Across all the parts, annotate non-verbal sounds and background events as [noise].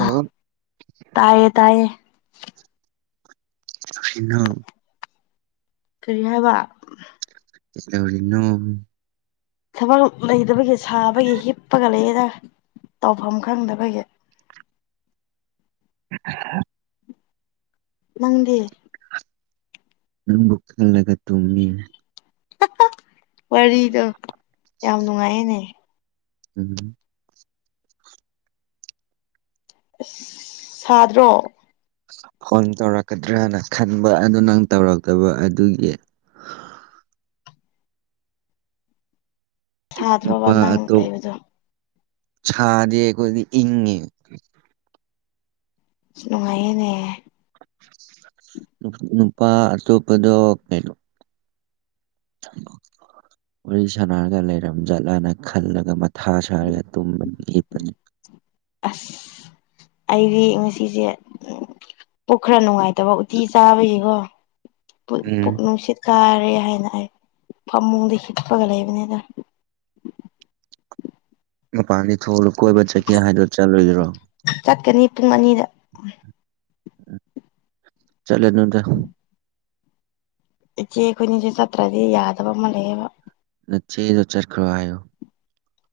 ꯑ ꯇꯌꯦ ꯇꯌꯦ [unintelligible] ꯀꯔꯤ ꯍꯥꯏꯕ ꯀꯩꯗꯧꯔꯤꯅꯣ ꯊꯕꯛ ꯂꯩꯗꯕꯒꯤ ꯁꯥꯕꯒꯤ ꯍꯤꯞꯄꯒ ꯂꯩꯔꯅ ꯇꯧꯐꯝ ꯈꯪꯗꯕꯒꯤ [inaudible] ꯅꯪꯗꯤ ꯅꯪꯕꯨ ꯈꯜꯂꯒ ꯇꯨꯝꯃꯤ ꯋꯥꯔꯤꯗꯣ ꯌꯥꯝ ꯅꯨꯡꯉꯥꯏꯅꯦ ꯎꯝ ꯑꯁ ꯁꯥꯗ꯭ꯔꯣ ꯐꯣꯟ ꯇꯧꯔꯛꯀꯗ꯭ꯔꯅ ꯈꯟꯕ ꯑꯗꯨ ꯅꯪ ꯇꯧꯔꯛꯇꯕ ꯑꯗꯨꯒꯤ ꯁꯥꯗ꯭ꯔꯣꯕ ꯅꯪ ꯅꯨꯄꯥꯇꯣ ꯂꯩꯕꯗꯣ ꯆꯥꯗꯤꯈꯣꯏꯗꯤ ꯏꯪꯉꯦ ꯅꯨꯡꯉꯥꯏꯌꯦꯅꯦ ꯅꯨꯄꯥ ꯑ ꯇꯣꯄꯗꯣ [unintelligible] [unintelligible] ꯋꯥꯔꯤ ꯁꯥꯅꯔꯒ ꯂꯩꯔꯝ ꯠꯂꯅ ꯈꯜꯂꯒ ꯃꯊꯥ ꯁꯥꯔꯒ ꯇꯨꯝꯕꯅꯤ ꯍꯠꯄꯅꯤ ꯑꯁ ꯑꯩꯗꯤ ꯉꯁꯤꯁꯦ ꯄꯣꯛ ꯈꯔ ꯅꯨꯡꯉꯥꯏꯇꯕ ꯎꯇꯤ ꯆꯥꯕꯒꯤꯀꯣ ꯄꯨꯛ ꯎꯝ ꯅꯨꯡꯁꯤꯠ ꯀꯥꯔꯦ ꯍꯥꯏꯅ ꯑꯩ ꯐꯃꯨꯡꯗ ꯍꯤꯠꯄꯒ ꯂꯩꯕꯅꯤꯗ ꯃꯄꯥꯟꯗꯤ ꯊꯣꯂꯨ ꯀꯣꯏꯕ ꯆꯠꯀꯦ ꯍꯥꯏꯗꯗꯨ ꯆꯠꯂꯨꯗ꯭ꯔꯣ ꯆꯠꯀꯅꯤ ꯄꯨꯡ ꯑꯅꯤꯗ ꯆꯂꯦ ꯑꯗꯨ ꯅꯗ ꯏꯆꯦ ꯑꯩꯈꯣꯏ ꯏꯁꯦ ꯆꯠꯇ꯭ꯔꯗꯤ ꯌꯥꯗꯕ ꯑꯃ ꯂꯩꯌꯦꯕ ꯅꯆꯦꯗ ꯆꯔꯈꯔꯣ ꯍꯥꯏꯣ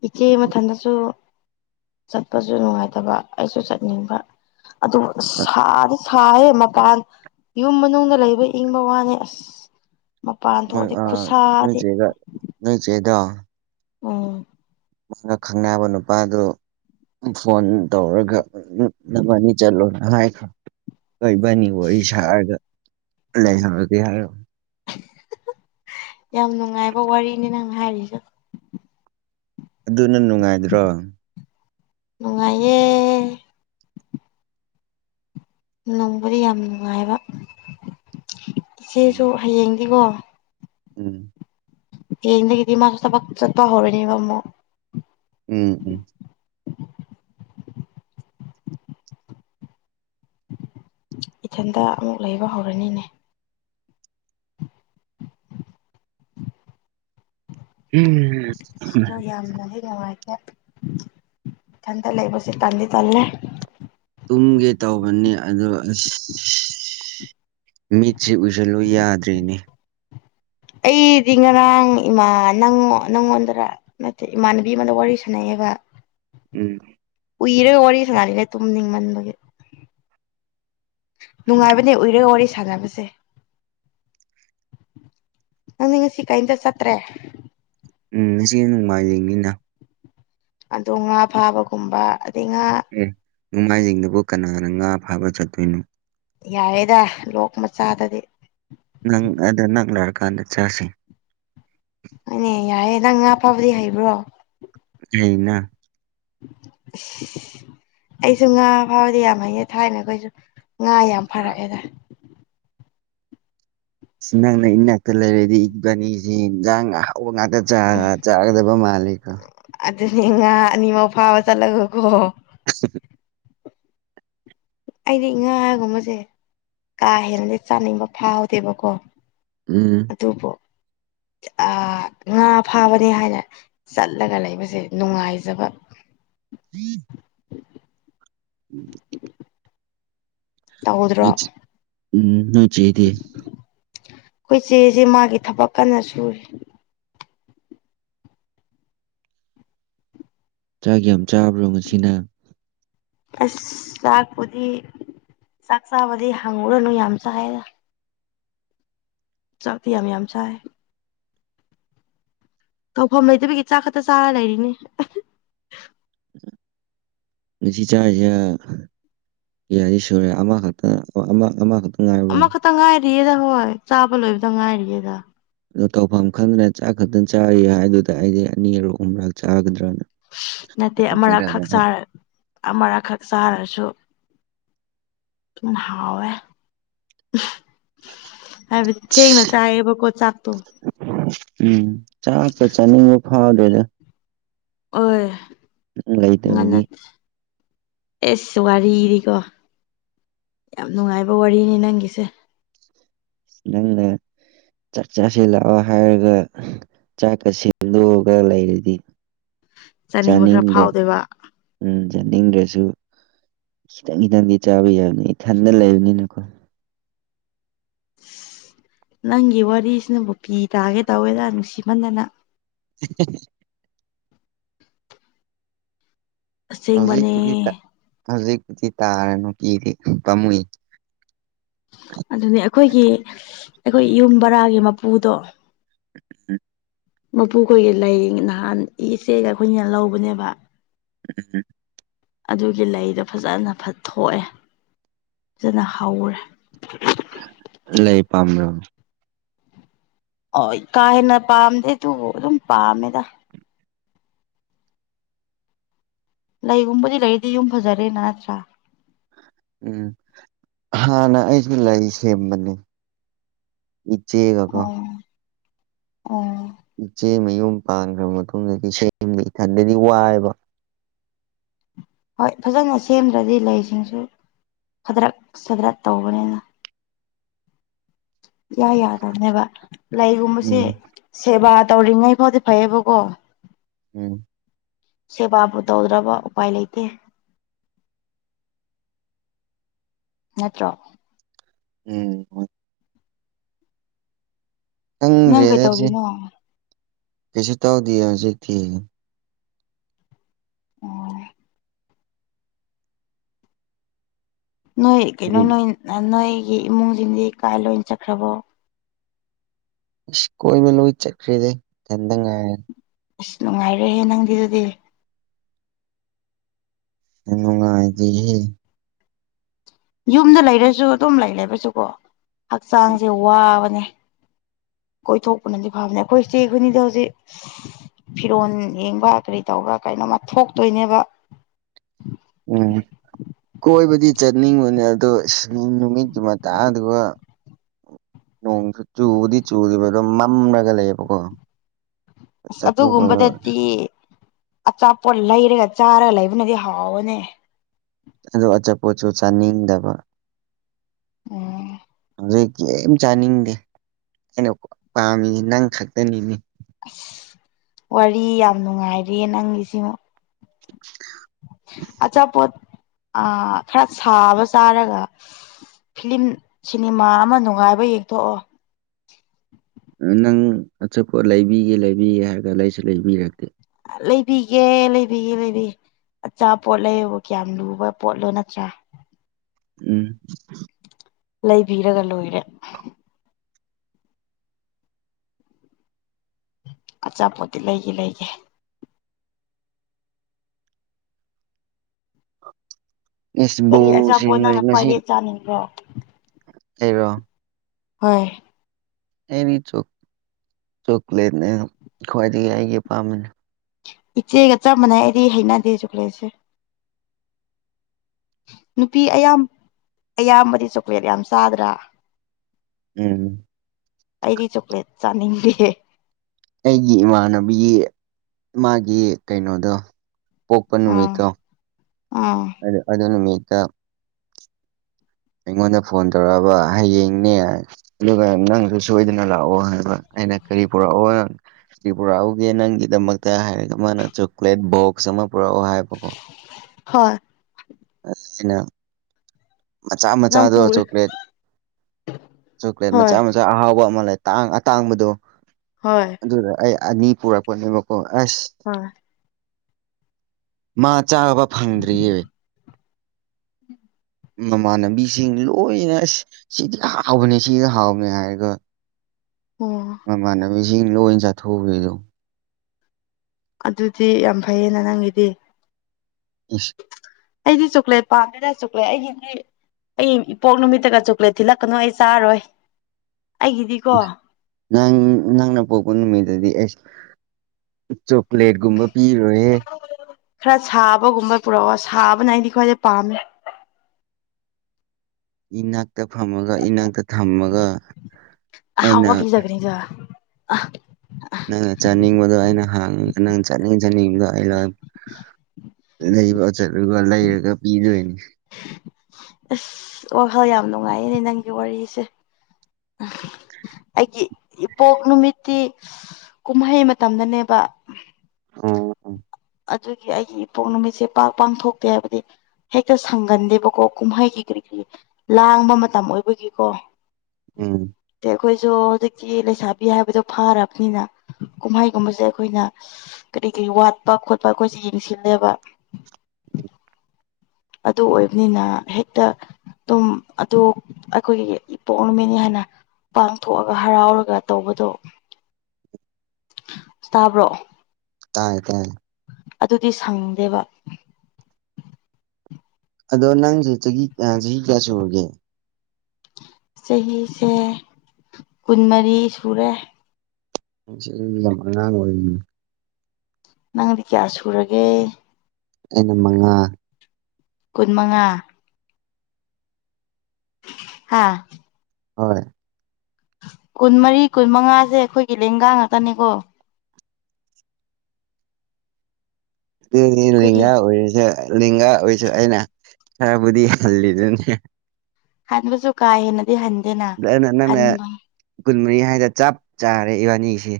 ꯏꯆꯦ ꯃꯊꯟꯇꯁꯨ ꯆꯠꯄꯁꯨ ꯅꯨꯡꯉꯥꯏꯇꯕ ꯑꯩꯁꯨ ꯆꯠꯅꯤꯡꯕ ꯑꯗ ꯁꯥꯗꯤ ꯁꯥꯏꯌꯦ ꯃꯄꯥꯟ ꯌꯨꯝ ꯃꯅꯨꯡꯗ ꯂꯩꯕ ꯏꯪꯕ ꯋꯥꯅꯦ ꯑꯁ ꯃꯄꯥꯟ ꯃꯣꯏ ꯊꯣꯛꯑꯗꯤ ꯑ ꯈꯨꯠꯁꯥꯗꯤ [unintelligible] ꯅꯣꯏ ꯆꯦꯗ ꯑꯣ ꯃꯅ ꯈꯪꯅꯕ ꯅꯨꯄꯥꯗꯨ ꯐꯣꯟ ꯇꯧꯔꯒ ꯅ ꯑꯅꯤ ꯆꯠꯂꯣꯅ ꯍꯥꯏꯈ꯭ꯔꯣ ꯑꯣꯏꯣꯏꯕꯅꯤ ꯋꯥꯔꯤ ꯁꯥꯔꯒ ꯂꯩꯍꯧꯔꯒꯦ ꯍꯥꯏꯔ ꯌꯥꯝ ꯅꯨꯡꯉꯥꯏꯕ ꯋꯥꯔꯤꯅꯤ ꯅꯪ ꯍꯥꯏꯔꯤꯁꯦ ꯑꯗꯨꯅ ꯅꯨꯡꯉꯥꯏꯗ꯭ꯔꯣ ꯅꯨꯡꯉꯌꯦ ꯅꯣꯡꯕꯨꯗꯤ ꯌꯥꯝ ꯅꯨꯡꯉꯥꯏꯕ ꯏꯆꯦꯁꯨ ꯎꯝ ꯍꯌꯦꯡꯗꯤꯀꯣ ꯎꯝ ꯌꯦꯒꯗꯤ ꯃꯥ ꯁꯄ ꯆꯠꯄ ꯍꯧꯔꯦꯅꯤꯕꯃ ꯎꯝ ꯎꯝ ꯏꯊꯟꯇ ꯑꯃꯨꯛ ꯂꯩꯕ ꯍꯧꯔꯅꯤꯅꯦ ꯎꯝ ꯑꯣ ꯌꯥꯝꯅ ꯍ ꯅꯨꯡꯉꯥꯏꯇꯦ ꯊꯟꯗ ꯂꯩꯕꯁꯦ ꯀꯥꯟꯗꯤ ꯆꯜꯂꯦ ꯇꯨꯝꯒꯦ ꯇꯧꯕꯅꯤ ꯑꯗꯣ ꯑꯁ ꯑ ꯃꯤꯠꯁꯤ ꯎꯁꯜꯂꯨ ꯌꯥꯗ꯭ꯔꯤꯅꯦ ꯑꯩꯗꯤ ꯉꯔꯥꯡ ꯏꯃꯥ ꯅꯪꯉ ꯅꯪꯉꯣꯟꯗꯔ ꯅꯠꯇꯦ ꯏꯃꯥꯟꯅꯕꯤ ꯑꯃꯗ ꯋꯥꯔꯤ ꯁꯥꯟꯅꯩꯑꯕ ꯎꯝ ꯎꯏꯔꯦ ꯋꯥꯔꯤ ꯁꯥꯖꯔꯤꯔꯦ ꯇꯨꯝꯅꯤꯡꯃꯟꯕꯒꯤ ꯅꯨꯡꯉꯥꯏꯕꯅꯦ ꯎꯏꯔꯦ ꯋꯥꯔꯤ ꯁꯥꯟꯅꯕꯁꯦ ꯅꯪꯗꯤ ꯉꯁꯤ ꯀꯩꯝꯇ ꯆꯠꯇ꯭ꯔꯦ ꯎꯝ ꯁꯤ ꯅꯨꯡꯉꯥꯏꯖꯅꯤꯅ ꯑꯗꯣ ꯉꯥ ꯐꯥꯕꯒꯨꯝꯕ ꯑꯗꯩ ꯉꯥ ꯑꯦ ꯅꯣꯡꯃꯥꯏꯖꯤꯡꯗꯕꯨ ꯀꯅꯥꯅ ꯉꯥ ꯐꯥꯕ ꯆꯠꯇꯣꯏꯅꯣ ꯌꯥꯔꯦꯗ ꯂꯣꯛ ꯃꯆꯥꯗꯗꯤ ꯅꯪ ꯑꯗ ꯅꯪ ꯂꯣꯏꯔꯀꯥꯟꯗ ꯆꯥꯁꯤ ꯑꯅꯦ ꯌꯥꯏꯦ ꯅꯪ ꯉꯥ ꯐꯕꯗꯤ ꯍꯩꯕ꯭ꯔꯣ ꯍꯅ ꯑꯩꯁꯨ ꯉꯥ ꯐꯥꯎꯕꯗꯤ ꯌꯥꯝ ꯍꯩꯌꯦ ꯊꯥꯏꯅ ꯑꯩꯈꯣꯏꯁꯨ ꯉꯥ ꯌꯥꯝ ꯐꯔꯛꯑꯦꯗ ꯅꯪꯅ ꯏꯅꯥꯛꯇ ꯂꯩꯔꯗꯤ ꯏꯕꯥꯅꯤꯁꯤ ꯏꯟꯖꯥꯡ ꯑꯍꯥꯎꯕ ꯉꯥꯛꯇ ꯆꯥꯒꯗꯕ ꯃꯥꯜꯂꯦꯀꯣ ꯑꯗꯨꯗ ꯅꯤꯡꯉꯅꯤꯉ ꯐꯥꯎꯕ ꯆꯂꯒꯒꯣ ꯎ ꯑꯩꯗꯤ ꯉꯥꯒꯨꯝꯕꯁꯦ ꯀꯥ ꯍꯦꯂꯗꯤ ꯆꯥꯅꯤꯡꯕ ꯐꯥꯎꯍꯗꯦꯕꯀꯣ ꯎꯝ ꯇꯞ ꯉꯥ ꯐꯥꯕꯅꯤ ꯍꯥꯏꯅ ꯆꯠꯂꯒ ꯂꯩꯕꯁꯦ ꯅꯨꯡꯉꯥꯏꯖꯕ ꯎ [unintelligible] ꯎꯝ ꯇꯧꯗ꯭ꯔꯣ ꯅꯣꯏ ꯆꯦ ꯎꯝ ꯍꯣꯏ ꯆꯦꯗꯤ ꯑꯩꯈꯣꯏ ꯆꯦꯁꯦ ꯃꯥꯒꯤ ꯊꯕꯛ ꯀꯟꯅ ꯁꯨꯔꯦ ꯆꯥꯛꯒꯤ ꯌꯥꯝ ꯆꯥꯕ꯭ꯔꯣ ꯉꯁꯤꯅ ꯑꯁ ꯆꯥꯛꯄꯨꯗꯤ ꯆꯥꯛ ꯆꯥꯕꯗꯤ ꯍꯥꯡꯉꯨꯔꯅꯨ ꯌꯥꯝ ꯆꯥꯏꯗ ꯆꯠꯊꯤ ꯌꯥꯝ ꯌꯥꯝ ꯆꯥꯏ ꯇꯧꯐꯝ ꯍꯩꯗꯕꯤꯒꯤ ꯆꯥꯛ ꯈꯛꯇ ꯆꯥꯔ ꯂꯩꯔꯤꯅꯤ ꯆꯥꯏꯁꯤꯌꯥ ꯌꯥꯔꯤ ꯁꯨꯔꯦ ꯑꯃꯈꯛꯇ ꯑꯃꯈꯛꯇ ꯉꯥꯏꯔꯕꯣ ꯑꯃꯈꯛꯇ ꯉꯥꯏꯔꯤꯌꯦꯗ ꯍꯣꯏ ꯆꯥꯕ ꯂꯣꯏꯕꯗ ꯉꯥꯏꯔꯤꯌꯦꯗ ꯑ ꯇꯧꯐꯝ ꯈꯪꯗ꯭ꯔꯅ ꯆꯥꯛ ꯈꯛꯇꯪ ꯆꯥꯔꯤ ꯍꯥꯏꯗꯨꯗ ꯑꯩꯗꯤ ꯑꯅꯤ ꯑꯔꯨꯛ ꯑꯨꯝꯔꯛ ꯆꯥꯒꯗ꯭ꯔꯅ ꯅꯠꯇꯦ ꯑꯃꯔꯛꯈꯛ ꯈꯟꯕꯅꯦ꯫ ꯆꯥꯔ ꯑꯃꯔꯛꯈꯛ ꯆꯥꯔꯁꯨ ꯍꯅ ꯍꯥꯎꯑꯣꯦ ꯑ ꯊꯦꯡꯅ ꯆꯥꯕ ꯀꯣ ꯆꯥꯛ ꯇꯣ ꯎꯝ ꯆꯥꯛꯁꯦ ꯆꯥꯅꯤꯡꯕ ꯐꯥꯎꯗꯦꯗ ꯅꯪ ꯍ ꯉ ꯂꯩꯇꯕꯒꯤ ꯑꯦꯁ ꯋꯥꯔꯤꯔꯤꯀꯣ ꯌꯥꯝ ꯅꯨꯡꯉꯥꯏꯕ ꯋꯥꯔꯤꯅꯤ ꯅꯪꯒꯤꯁꯦ ꯅꯪꯅ ꯆꯥꯛ ꯆꯥꯁꯤ ꯂꯥꯛꯑꯣ ꯍꯥꯏꯔꯒ ꯆꯥꯛꯀ ꯁꯦꯝꯗꯣꯛꯑꯒ ꯂꯩꯔꯗꯤ ꯆꯥꯅꯤꯡꯕ ꯈꯔ ꯆꯥꯅꯤꯡꯗ꯭ꯔꯦ ꯐꯥꯎꯗꯣꯏꯕ ꯎꯝ ꯌꯥꯅꯤꯡꯗ꯭ꯔꯁꯨ ꯈꯤꯇꯪ ꯈꯤꯇꯪꯗꯤ ꯆꯥꯕ ꯌꯥꯕꯅꯤ ꯏꯊꯟꯅ ꯂꯩꯕꯅꯤꯅꯀꯣ ꯑꯁ ꯅꯪꯒꯤ ꯋꯥꯔꯤꯁꯤꯅꯕꯨ ꯀꯤ ꯇꯥꯒꯦ ꯇꯧꯋꯦꯗ ꯅꯨꯡꯁꯤꯃꯟꯗꯅ ꯑꯁꯦꯡꯕꯅꯦ ꯍꯧꯖꯤꯛꯀꯤꯨꯗꯤ ꯍꯧꯖꯤꯛꯄꯨꯗꯤ ꯇꯥꯔꯦꯅꯅꯨꯡꯄꯤꯗꯤ ꯄꯥꯝꯃꯨꯌꯦ ꯑꯗꯨꯅꯤ ꯑꯩꯈꯣꯏꯒꯤ ꯑꯩꯈꯣꯏ ꯌꯨꯝ ꯕꯔꯥꯒꯤ ꯃꯄꯨꯗꯣ ꯃꯄꯨꯈꯣꯏꯒꯤ ꯂꯩꯔꯤ ꯅꯍꯥꯟ ꯏꯆꯦꯒ ꯑꯩꯈꯣꯏꯅ ꯂꯧꯕꯅꯦꯕ ꯎꯝ ꯑꯗꯨꯒꯤ ꯂꯩꯗꯣ ꯐꯖꯅ ꯐꯊꯣꯛꯑꯦ ꯐꯖꯅ ꯍꯧꯔꯦ ꯂꯩ ꯄꯥꯝ꯭ꯔꯣ ꯑꯣ ꯀꯥ ꯍꯦꯟꯅ ꯄꯥꯝꯗꯦ ꯑꯗꯨꯕꯨ ꯑꯗꯨꯝ ꯄꯥꯝꯃꯦꯗ ꯂꯩꯒꯨꯝꯕꯗꯤ ꯂꯩꯔꯤꯗꯤ ꯌꯨꯝ ꯐꯖꯔꯦꯅ ꯅꯠꯇ꯭ꯔꯥ ꯎꯝ ꯍꯥꯟꯅ ꯑꯩꯁꯨ ꯂꯩ ꯁꯦꯝꯕꯅꯦ ꯏꯆꯦꯒ ꯑꯣ ꯑꯣ ꯏꯆꯦ ꯃꯌꯨꯝ ꯄꯥꯟꯈ꯭ꯔꯕ ꯃꯇꯨꯡꯗꯗꯤ ꯁꯦꯝꯗꯤ ꯏꯊꯟꯗꯗꯤ ꯋꯥꯏꯑꯕ ꯍꯣꯏ ꯐꯖꯅ ꯁꯦꯝꯗ꯭ꯔꯗꯤ ꯂꯩꯁꯤꯡꯁꯨ ꯐꯥꯗꯔꯛ ꯁꯗ꯭ꯔꯠ ꯇꯧꯕꯅꯤꯅ ꯌꯥ ꯌꯥꯗꯕꯅꯦꯕ ꯂꯩꯒꯨꯝꯕꯁꯦ ꯎꯝ ꯁꯦꯕꯥ ꯇꯧꯔꯤꯉꯩ ꯐꯥꯎꯗꯤ ꯐꯩꯌꯦꯕꯀꯣ ꯎꯝ ꯁꯦꯕꯥꯕꯨ ꯇꯧꯗ꯭ꯔꯕ ꯎꯄꯥꯏ ꯂꯩꯇꯦ ꯅꯠꯇ꯭ꯔꯣ ꯎꯝ ꯅꯪ ꯈꯪꯗ꯭ꯔꯦꯗꯁ ꯀꯩꯇꯧꯔꯤꯅꯣ ꯀꯩꯁꯨ ꯇꯧꯗꯦ ꯍꯧꯖꯤꯛꯇꯤ ꯎꯝ ꯅꯣꯏ ꯀꯩꯅꯣ ꯎꯝ ꯅꯣꯏ ꯅꯣꯏꯒꯤ ꯏꯃꯨꯡꯁꯤꯡꯗꯤ ꯀꯥꯏ ꯂꯣꯏ ꯆꯠꯈ꯭ꯔꯕꯣ ꯀꯣꯏ ꯃꯂ ꯏ ꯆꯠ꯭ꯔꯗ ꯆꯪꯒ ꯑꯁ ꯅꯨꯡꯉꯥꯏꯔꯦꯍꯦ ꯅꯪꯗꯤ ꯑꯗꯨꯗꯤ ꯏꯅꯨꯡꯉꯥꯏꯗꯤꯍ‌ꯦ ꯌꯨꯝꯗ ꯂꯩꯔꯁꯨ ꯑꯗꯨꯝ ꯂꯩ ꯂꯩꯕꯁꯨꯀꯣ ꯍꯛꯆꯥꯡꯁꯦ ꯋꯥꯕꯅꯦ ꯀꯣꯏꯊꯣꯛꯄꯅꯗꯤ ꯐꯕꯅꯦ ꯑꯩꯈꯣꯏ ꯁꯤꯤ ꯑꯩꯈꯣꯏꯅꯤꯗ ꯍꯧꯖꯤꯛ ꯐꯤꯔꯣꯜ ꯌꯦꯡꯕ ꯀꯔꯤ ꯇꯧꯕ꯭ꯔꯥ ꯀꯩꯅꯣꯝꯃ ꯊꯣꯛꯇꯣꯏꯅꯦꯕ ꯎꯝ ꯀꯣꯏꯕꯗꯤ ꯆꯠꯅꯤꯡꯕꯅꯤ ꯑꯗꯨꯗꯣ ꯅꯨꯃꯤꯠꯀꯤ ꯃꯇꯥꯡ ꯑꯗꯨꯒ ꯅꯣꯡꯁꯨ ꯆꯨꯕꯗꯤ ꯆꯨꯔꯤꯕ ꯑꯗꯨꯣ ꯃꯝꯂꯒ ꯂꯩꯌꯦꯕꯀꯣ ꯑꯁ ꯆꯠꯊꯣꯛꯄ ꯑꯗꯨꯒꯨꯝꯕꯗꯗꯤ ꯑꯆꯥꯄꯣꯠ ꯂꯩꯔꯒ ꯆꯥꯔꯒ ꯂꯩꯕꯅꯗꯤ ꯍꯥꯎꯋ‌ꯦꯅꯦ ꯑꯣꯗ‌ꯣ ꯑꯆꯥꯄꯣꯠꯁꯨ ꯆꯥꯅꯤꯡꯗꯕ ꯎꯝ ꯍꯧꯩ ꯀꯔꯤꯝ ꯆꯥꯅꯤꯡꯗꯦ ꯑꯩꯅ ꯄꯥꯝꯃꯤ ꯅꯪ ꯈꯛꯇꯅꯤꯅ‌ꯦ ꯑꯁ ꯋꯥꯔꯤ ꯌꯥꯝ ꯅꯨꯡꯉꯥꯏꯔꯤꯌ‌ꯦ ꯅꯪꯒꯤꯁꯤꯃ [inaudible] ꯑꯆꯥꯄꯣꯠ ꯑ ꯈꯔ ꯁꯥꯕ ꯆꯥꯔꯒ ꯐꯤꯂꯤꯂꯝ ꯁꯤꯅꯤꯃꯥ ꯑꯃ ꯅꯨꯡꯉꯥꯏꯕ ꯌꯦꯡꯊꯣꯛꯑꯣ ꯅꯪ ꯑꯆꯄꯣꯠ ꯂꯩꯕꯤꯒꯦ ꯂꯩꯕꯤꯒꯦ ꯍꯥꯏꯔꯒ ꯂꯩꯁꯨ ꯂꯩꯕꯤꯔꯛꯇꯦ ꯂꯩꯕꯤꯒꯦ ꯂꯩꯕꯤꯒꯦ ꯂꯩꯕꯤꯒꯦ ꯑꯆꯥꯄꯣꯠ ꯂꯩꯕꯕꯨ ꯀꯌꯥꯝ ꯂꯨꯕ ꯄꯣꯠꯂꯣ ꯅꯠꯇ꯭ꯔꯥ ꯎꯝ ꯂꯩꯕꯤꯔꯒ ꯂꯣꯏꯔꯦ ꯑꯆꯥꯄꯣꯠꯇꯤ ꯂꯩꯒꯦ ꯂꯩꯒꯦ ꯑꯦꯁ ꯀꯔꯤ ꯕꯣꯜꯁꯤ ꯑꯆꯥꯄꯣꯠ ꯅꯪꯅ ꯉꯁꯤ ꯈ꯭ꯋꯥꯏꯔꯦ ꯆꯥꯅꯤꯡꯕ꯭ꯔꯣ ꯑꯩꯔꯣ ꯍꯣꯏ ꯑꯩꯗꯤ ꯆꯣꯀ꯭ꯂꯦꯠꯅꯦ ꯈ꯭ꯋꯥꯏꯗꯒꯤ ꯑꯩꯒꯤ ꯄꯥꯝꯕꯅꯦ ꯏꯆꯦꯒ ꯆꯞ ꯃꯥꯟꯅꯩ ꯑꯩꯗꯤ ꯍꯩꯅꯗꯦ ꯆ‌ꯣꯀꯂꯦꯠꯁꯦ [inaudible] ꯅꯨꯄꯤ ꯑꯌꯥꯝ ꯑꯌꯥꯝꯕꯗꯤ ꯆꯣꯀ꯭ꯂꯦꯠ ꯌꯥꯝ ꯆꯥꯗ꯭ꯔꯥ ꯎꯝ ꯑꯩꯗꯤ ꯆꯣꯀ꯭ꯂꯦꯠ ꯆꯥꯅꯤꯡꯗꯦ ꯑꯩꯒꯤ ꯏꯃꯥꯟꯅꯕꯤ ꯃꯥꯒꯤ ꯀꯩꯅꯣꯗꯣ ꯄꯣꯛꯄ ꯑꯥ ꯅꯨꯃꯤꯠꯇꯣ ꯑꯥ ꯑꯗꯨ ꯅꯨꯃꯤꯠꯇ ꯑꯩꯉꯣꯟꯗ ꯐꯣꯟ ꯇꯧꯔꯛꯑꯕ ꯍꯌꯦꯡꯅꯦ ꯑꯗꯨꯒ ꯅꯪꯁꯨ ꯁꯣꯏꯗꯅ ꯂꯥꯛꯑꯣ ꯍꯥꯏꯕ ꯑꯩꯅ ꯀꯔꯤ ꯄꯨꯔꯛꯑꯣ ꯁꯤ ꯄꯨꯔꯛꯎꯒꯦ ꯅꯪꯒꯤꯗꯃꯛꯇ ꯍꯥꯏꯔꯒ ꯃꯥꯅ ꯆꯣꯀ꯭ꯂꯦꯠ ꯕꯣꯛꯁ ꯑꯃ ꯄꯨꯔꯛꯎ ꯍꯥꯏꯕꯀꯣ ꯍ‌ꯣꯏ ꯑꯁꯤꯖꯤꯅ ꯃꯆꯥ ꯅꯪ ꯃꯆꯥꯗꯣ ꯄꯨꯔ ꯆꯣꯀ꯭ꯂꯦꯠ ꯆꯣꯀ꯭ꯂꯦꯠ ꯍꯣꯏ ꯃꯆꯥ ꯃꯆꯥ ꯑꯍꯥꯎꯕ ꯑꯃ ꯂꯩ ꯇꯥꯡ ꯑꯇꯥꯡꯕꯗꯣ ꯍꯣꯏ ꯑꯗꯨꯗ ꯑꯩ ꯑꯅꯤ ꯄꯨꯔꯛꯄꯅꯦꯕꯀꯣ ꯑꯁ ꯍ‌ꯣꯏ ꯃꯥ ꯆꯥꯕ ꯐꯪꯗ꯭ꯔꯤꯌꯦ ꯃꯃꯥꯟꯅꯕꯤꯁꯤꯡ ꯂꯣꯏꯅ ꯑꯁ ꯁꯤꯗꯤ ꯍꯥꯎꯕꯅꯦ ꯁꯤꯗ ꯍꯥꯎꯕꯅꯦ ꯍꯥꯏꯔꯒ ꯑꯣ ꯃꯃꯥꯟꯅꯕꯤꯁꯤꯡꯅ ꯂꯣꯏ ꯆꯠꯊꯣꯛꯎꯈꯤꯗꯣ ꯑꯗꯨꯗꯤ ꯌꯥꯝ ꯐꯩꯌꯦꯅ ꯅꯪꯒꯤꯗꯤ ꯏꯁ ꯑꯩꯗꯤ ꯆꯣꯀ꯭ꯂꯦꯠ ꯄꯥꯝꯃꯦꯅ ꯆꯣꯀ꯭ꯂꯦꯠ ꯑꯩꯒꯤꯗꯤ ꯑꯩ ꯏꯄꯣꯛ ꯅꯨꯃꯤꯠꯇꯒ ꯆꯣꯀ꯭ꯂꯦꯠ ꯊꯤꯜꯂꯛꯀꯅꯨ ꯑꯩ ꯆꯥꯔꯔꯣꯏ ꯑꯩꯒꯤꯗꯤꯀꯣ ꯅꯪ ꯅꯪꯅ ꯄꯣꯛꯄ ꯅꯨꯃꯤꯠꯇꯗꯤ ꯑꯩꯁ ꯆꯣꯀ꯭ꯂꯦꯠꯀꯨꯝꯕ ꯄꯤꯔꯨꯔꯦ ꯈꯔ ꯁꯥꯕꯒꯨꯝꯕ ꯄꯨꯔꯛꯑꯣ ꯁꯥꯕꯅ ꯑꯩꯗꯤ ꯈ꯭ꯋꯥꯏꯗꯩ ꯄꯥꯝꯃꯦ ꯏꯅꯥꯛꯇ ꯐꯝꯃꯒ ꯏꯅꯥꯛꯇ ꯊꯝꯃꯒ ꯑꯩꯅ ꯑꯍꯥꯎꯕ [unintelligible] [unintelligible] ꯅꯪꯅ ꯆꯥꯅꯤꯡꯕꯗꯣ ꯑꯩꯅ ꯍꯥꯡ ꯅꯪ ꯆꯥꯅꯤꯡ ꯆꯥꯅꯤꯡꯕꯗꯣ ꯑꯩꯅ ꯂꯩꯕ ꯆꯠꯂꯒ ꯂꯩꯔꯒ ꯄꯤꯗꯣꯏꯅꯤ ꯑꯁ ꯍꯣꯏ ꯍꯣꯏ ꯌꯥꯝ ꯅꯨꯡꯉꯥꯏꯌꯦꯅꯦ ꯅꯪꯒꯤ ꯋꯥꯔꯤꯁꯦ [unintelligible] ꯑꯩꯒꯤ ꯏꯄꯣꯛ ꯅꯨꯃꯤꯠꯀꯤ ꯀꯨꯝꯍꯩ ꯃꯇꯝꯗꯅꯦꯕ ꯑꯣ ꯑꯗꯨꯒꯤ ꯑꯩꯒꯤ ꯏꯄꯣꯛ ꯅꯨꯃꯤꯠꯁꯦ ꯄꯥꯛ ꯄꯥꯡꯊꯣꯛꯇꯦ ꯍꯥꯏꯕꯗꯤ ꯍꯦꯛꯇ ꯁꯪꯒꯟꯗꯦꯕꯀꯣ ꯀꯨꯝꯍꯩꯒꯤ ꯀꯔꯤ ꯀꯔꯤ ꯂꯥꯡꯕ ꯃꯇꯝ ꯑꯣꯏꯕꯒꯤꯀꯣ ꯎꯝ ꯇꯦ ꯑꯈꯣꯏꯖꯨ ꯍꯧꯖꯤꯛꯇꯤ ꯂꯩꯁꯥꯕꯤ ꯍꯥꯏꯕꯗꯣ ꯐꯥꯔꯕꯅꯤꯅ ꯀꯨꯝꯍꯩꯒꯨꯝꯕꯖꯦ ꯑꯈꯣꯏꯅ ꯀꯔꯤ ꯀꯔꯤ ꯋꯥꯠꯄ ꯈꯣꯠꯄ ꯑꯈꯣꯏꯁꯦ ꯌꯦꯡꯁꯤꯜꯂꯦꯕ [inaudible] ꯑꯗꯨ ꯑꯣꯏꯕꯅꯤꯅ ꯍꯦꯛꯇ ꯇꯨꯝ ꯑꯗꯣ ꯑꯈꯣꯏꯒꯤ ꯏꯄꯣꯛ ꯅꯨꯃꯤꯠꯅꯤ ꯍꯥꯏꯅ ꯄꯥꯡꯊꯣꯛꯑꯒ ꯍꯔꯥꯎꯔꯒ ꯇꯧꯕꯗꯣ ꯇꯥꯕ꯭ꯔꯣ ꯇꯥꯏ ꯇꯥꯏ ꯑꯗꯨꯗꯤ ꯁꯪꯗꯦꯕ ꯑꯗꯣ ꯅꯪꯖꯦ ꯆꯍꯤ ꯀꯌꯥ ꯆꯍꯤ ꯀꯌꯥ ꯁꯨꯔꯒꯦ ꯆꯍꯤꯁꯦ ꯀꯨꯟꯃꯔꯤ ꯁꯨꯔꯦ ꯌꯥꯝ ꯑꯉꯥꯡ ꯑꯣꯏꯔꯤ ꯅꯪꯗꯤ ꯀꯌꯥ ꯁꯨꯔꯒꯦ ꯑꯩꯅ ꯃꯉꯥ ꯀꯨꯟꯃꯉꯥ ꯍꯥꯥ ꯍꯣꯏ ꯀꯨꯟꯃꯔꯤ ꯀꯨꯟꯃꯉꯥꯖꯦ ꯑꯈꯣꯏꯒꯤ ꯂꯦꯡꯒꯥ ꯉꯥꯛꯇꯅꯤꯀꯣ ꯑꯗꯨꯅꯤ ꯑꯩꯈꯣꯏꯒꯤ ꯂꯦꯡꯒꯥ ꯑꯣꯏꯔꯖꯨ ꯂꯒꯥ ꯑꯣꯏꯁꯨ ꯑꯩꯅ ꯈꯔꯕꯨꯗꯤ ꯍꯜꯂꯤꯗꯨꯅꯤ ꯍꯥꯏꯕꯗꯨꯁꯨ ꯀꯥ ꯍꯦꯟꯅꯗꯤ ꯍꯟ ꯗꯨ ꯑꯩꯅ ꯅꯪꯅ ꯀꯨꯟꯃꯔꯤ ꯍꯥꯏꯗ ꯆꯞ ꯆꯥꯔꯦ ꯏꯕꯥꯅꯤꯁꯤ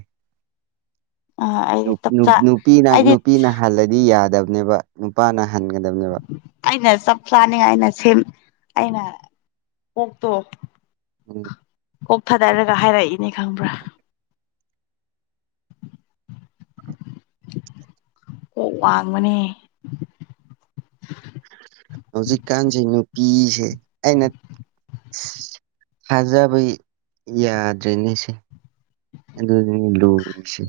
ꯑ ꯅꯨ ꯑꯩꯗꯤ ꯅꯨ ꯆꯞꯆꯥ ꯅꯨꯄꯤꯅ ꯑꯩꯗꯤ ꯅꯨꯄꯤꯅ ꯍꯜꯂꯗꯤ ꯌꯥꯗꯕꯅꯦꯕ ꯅꯨꯄꯥꯅ ꯍꯟꯒꯗꯕꯅꯦꯕ ꯑꯩꯅ ꯆꯞ ꯆꯥꯅꯤ ꯑꯩꯅ ꯁꯦꯝ ꯑꯩꯅ ꯀꯣꯛꯇꯣ ꯎꯝ ꯀꯣꯛ ꯊꯥꯗꯔꯒ ꯍꯥꯏꯔꯛꯏꯅꯦ ꯈꯪꯕ꯭ꯔꯥ ꯀꯣꯛ ꯋꯥꯡꯕꯅꯦ ꯍꯧꯖꯤꯛꯀꯥꯟꯖꯤ ꯅꯨꯄꯤꯁꯦ ꯑꯩꯅ ꯊꯥꯖꯕ ꯌꯥꯗ꯭ꯔꯦꯅꯦꯁꯦ ꯑꯗꯨꯅꯤ ꯂꯨꯒꯔ꯭ꯤꯁꯤ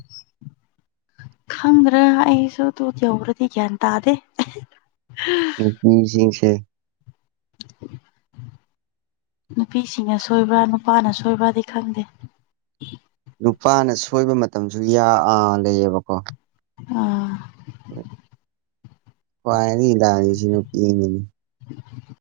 ꯈꯪꯗ꯭ꯔꯦ ꯑꯩꯁꯨ ꯑꯗꯨ ꯌꯧꯔꯗꯤ ꯒ꯭ꯌꯥꯟ ꯇꯥꯗꯦ ꯅꯨꯄꯤꯖꯤꯡꯁꯦ [unintelligible] ꯅꯨꯄꯤꯁꯤꯡꯅ ꯁꯣꯏꯕ꯭ꯔꯥ ꯅꯨꯄꯥꯅ ꯁꯣꯏꯕ꯭ꯔꯗꯤ ꯈꯪꯗꯦ ꯅꯨꯨꯄꯥꯅ ꯁꯣꯏꯕ ꯃꯇꯝꯁꯨ ꯌꯥ ꯑꯥ ꯂꯩꯌꯦꯕꯀꯣ ꯑꯥ [unintelligible] ꯅꯨꯄꯤꯅꯤ ꯅꯦ ꯎꯝ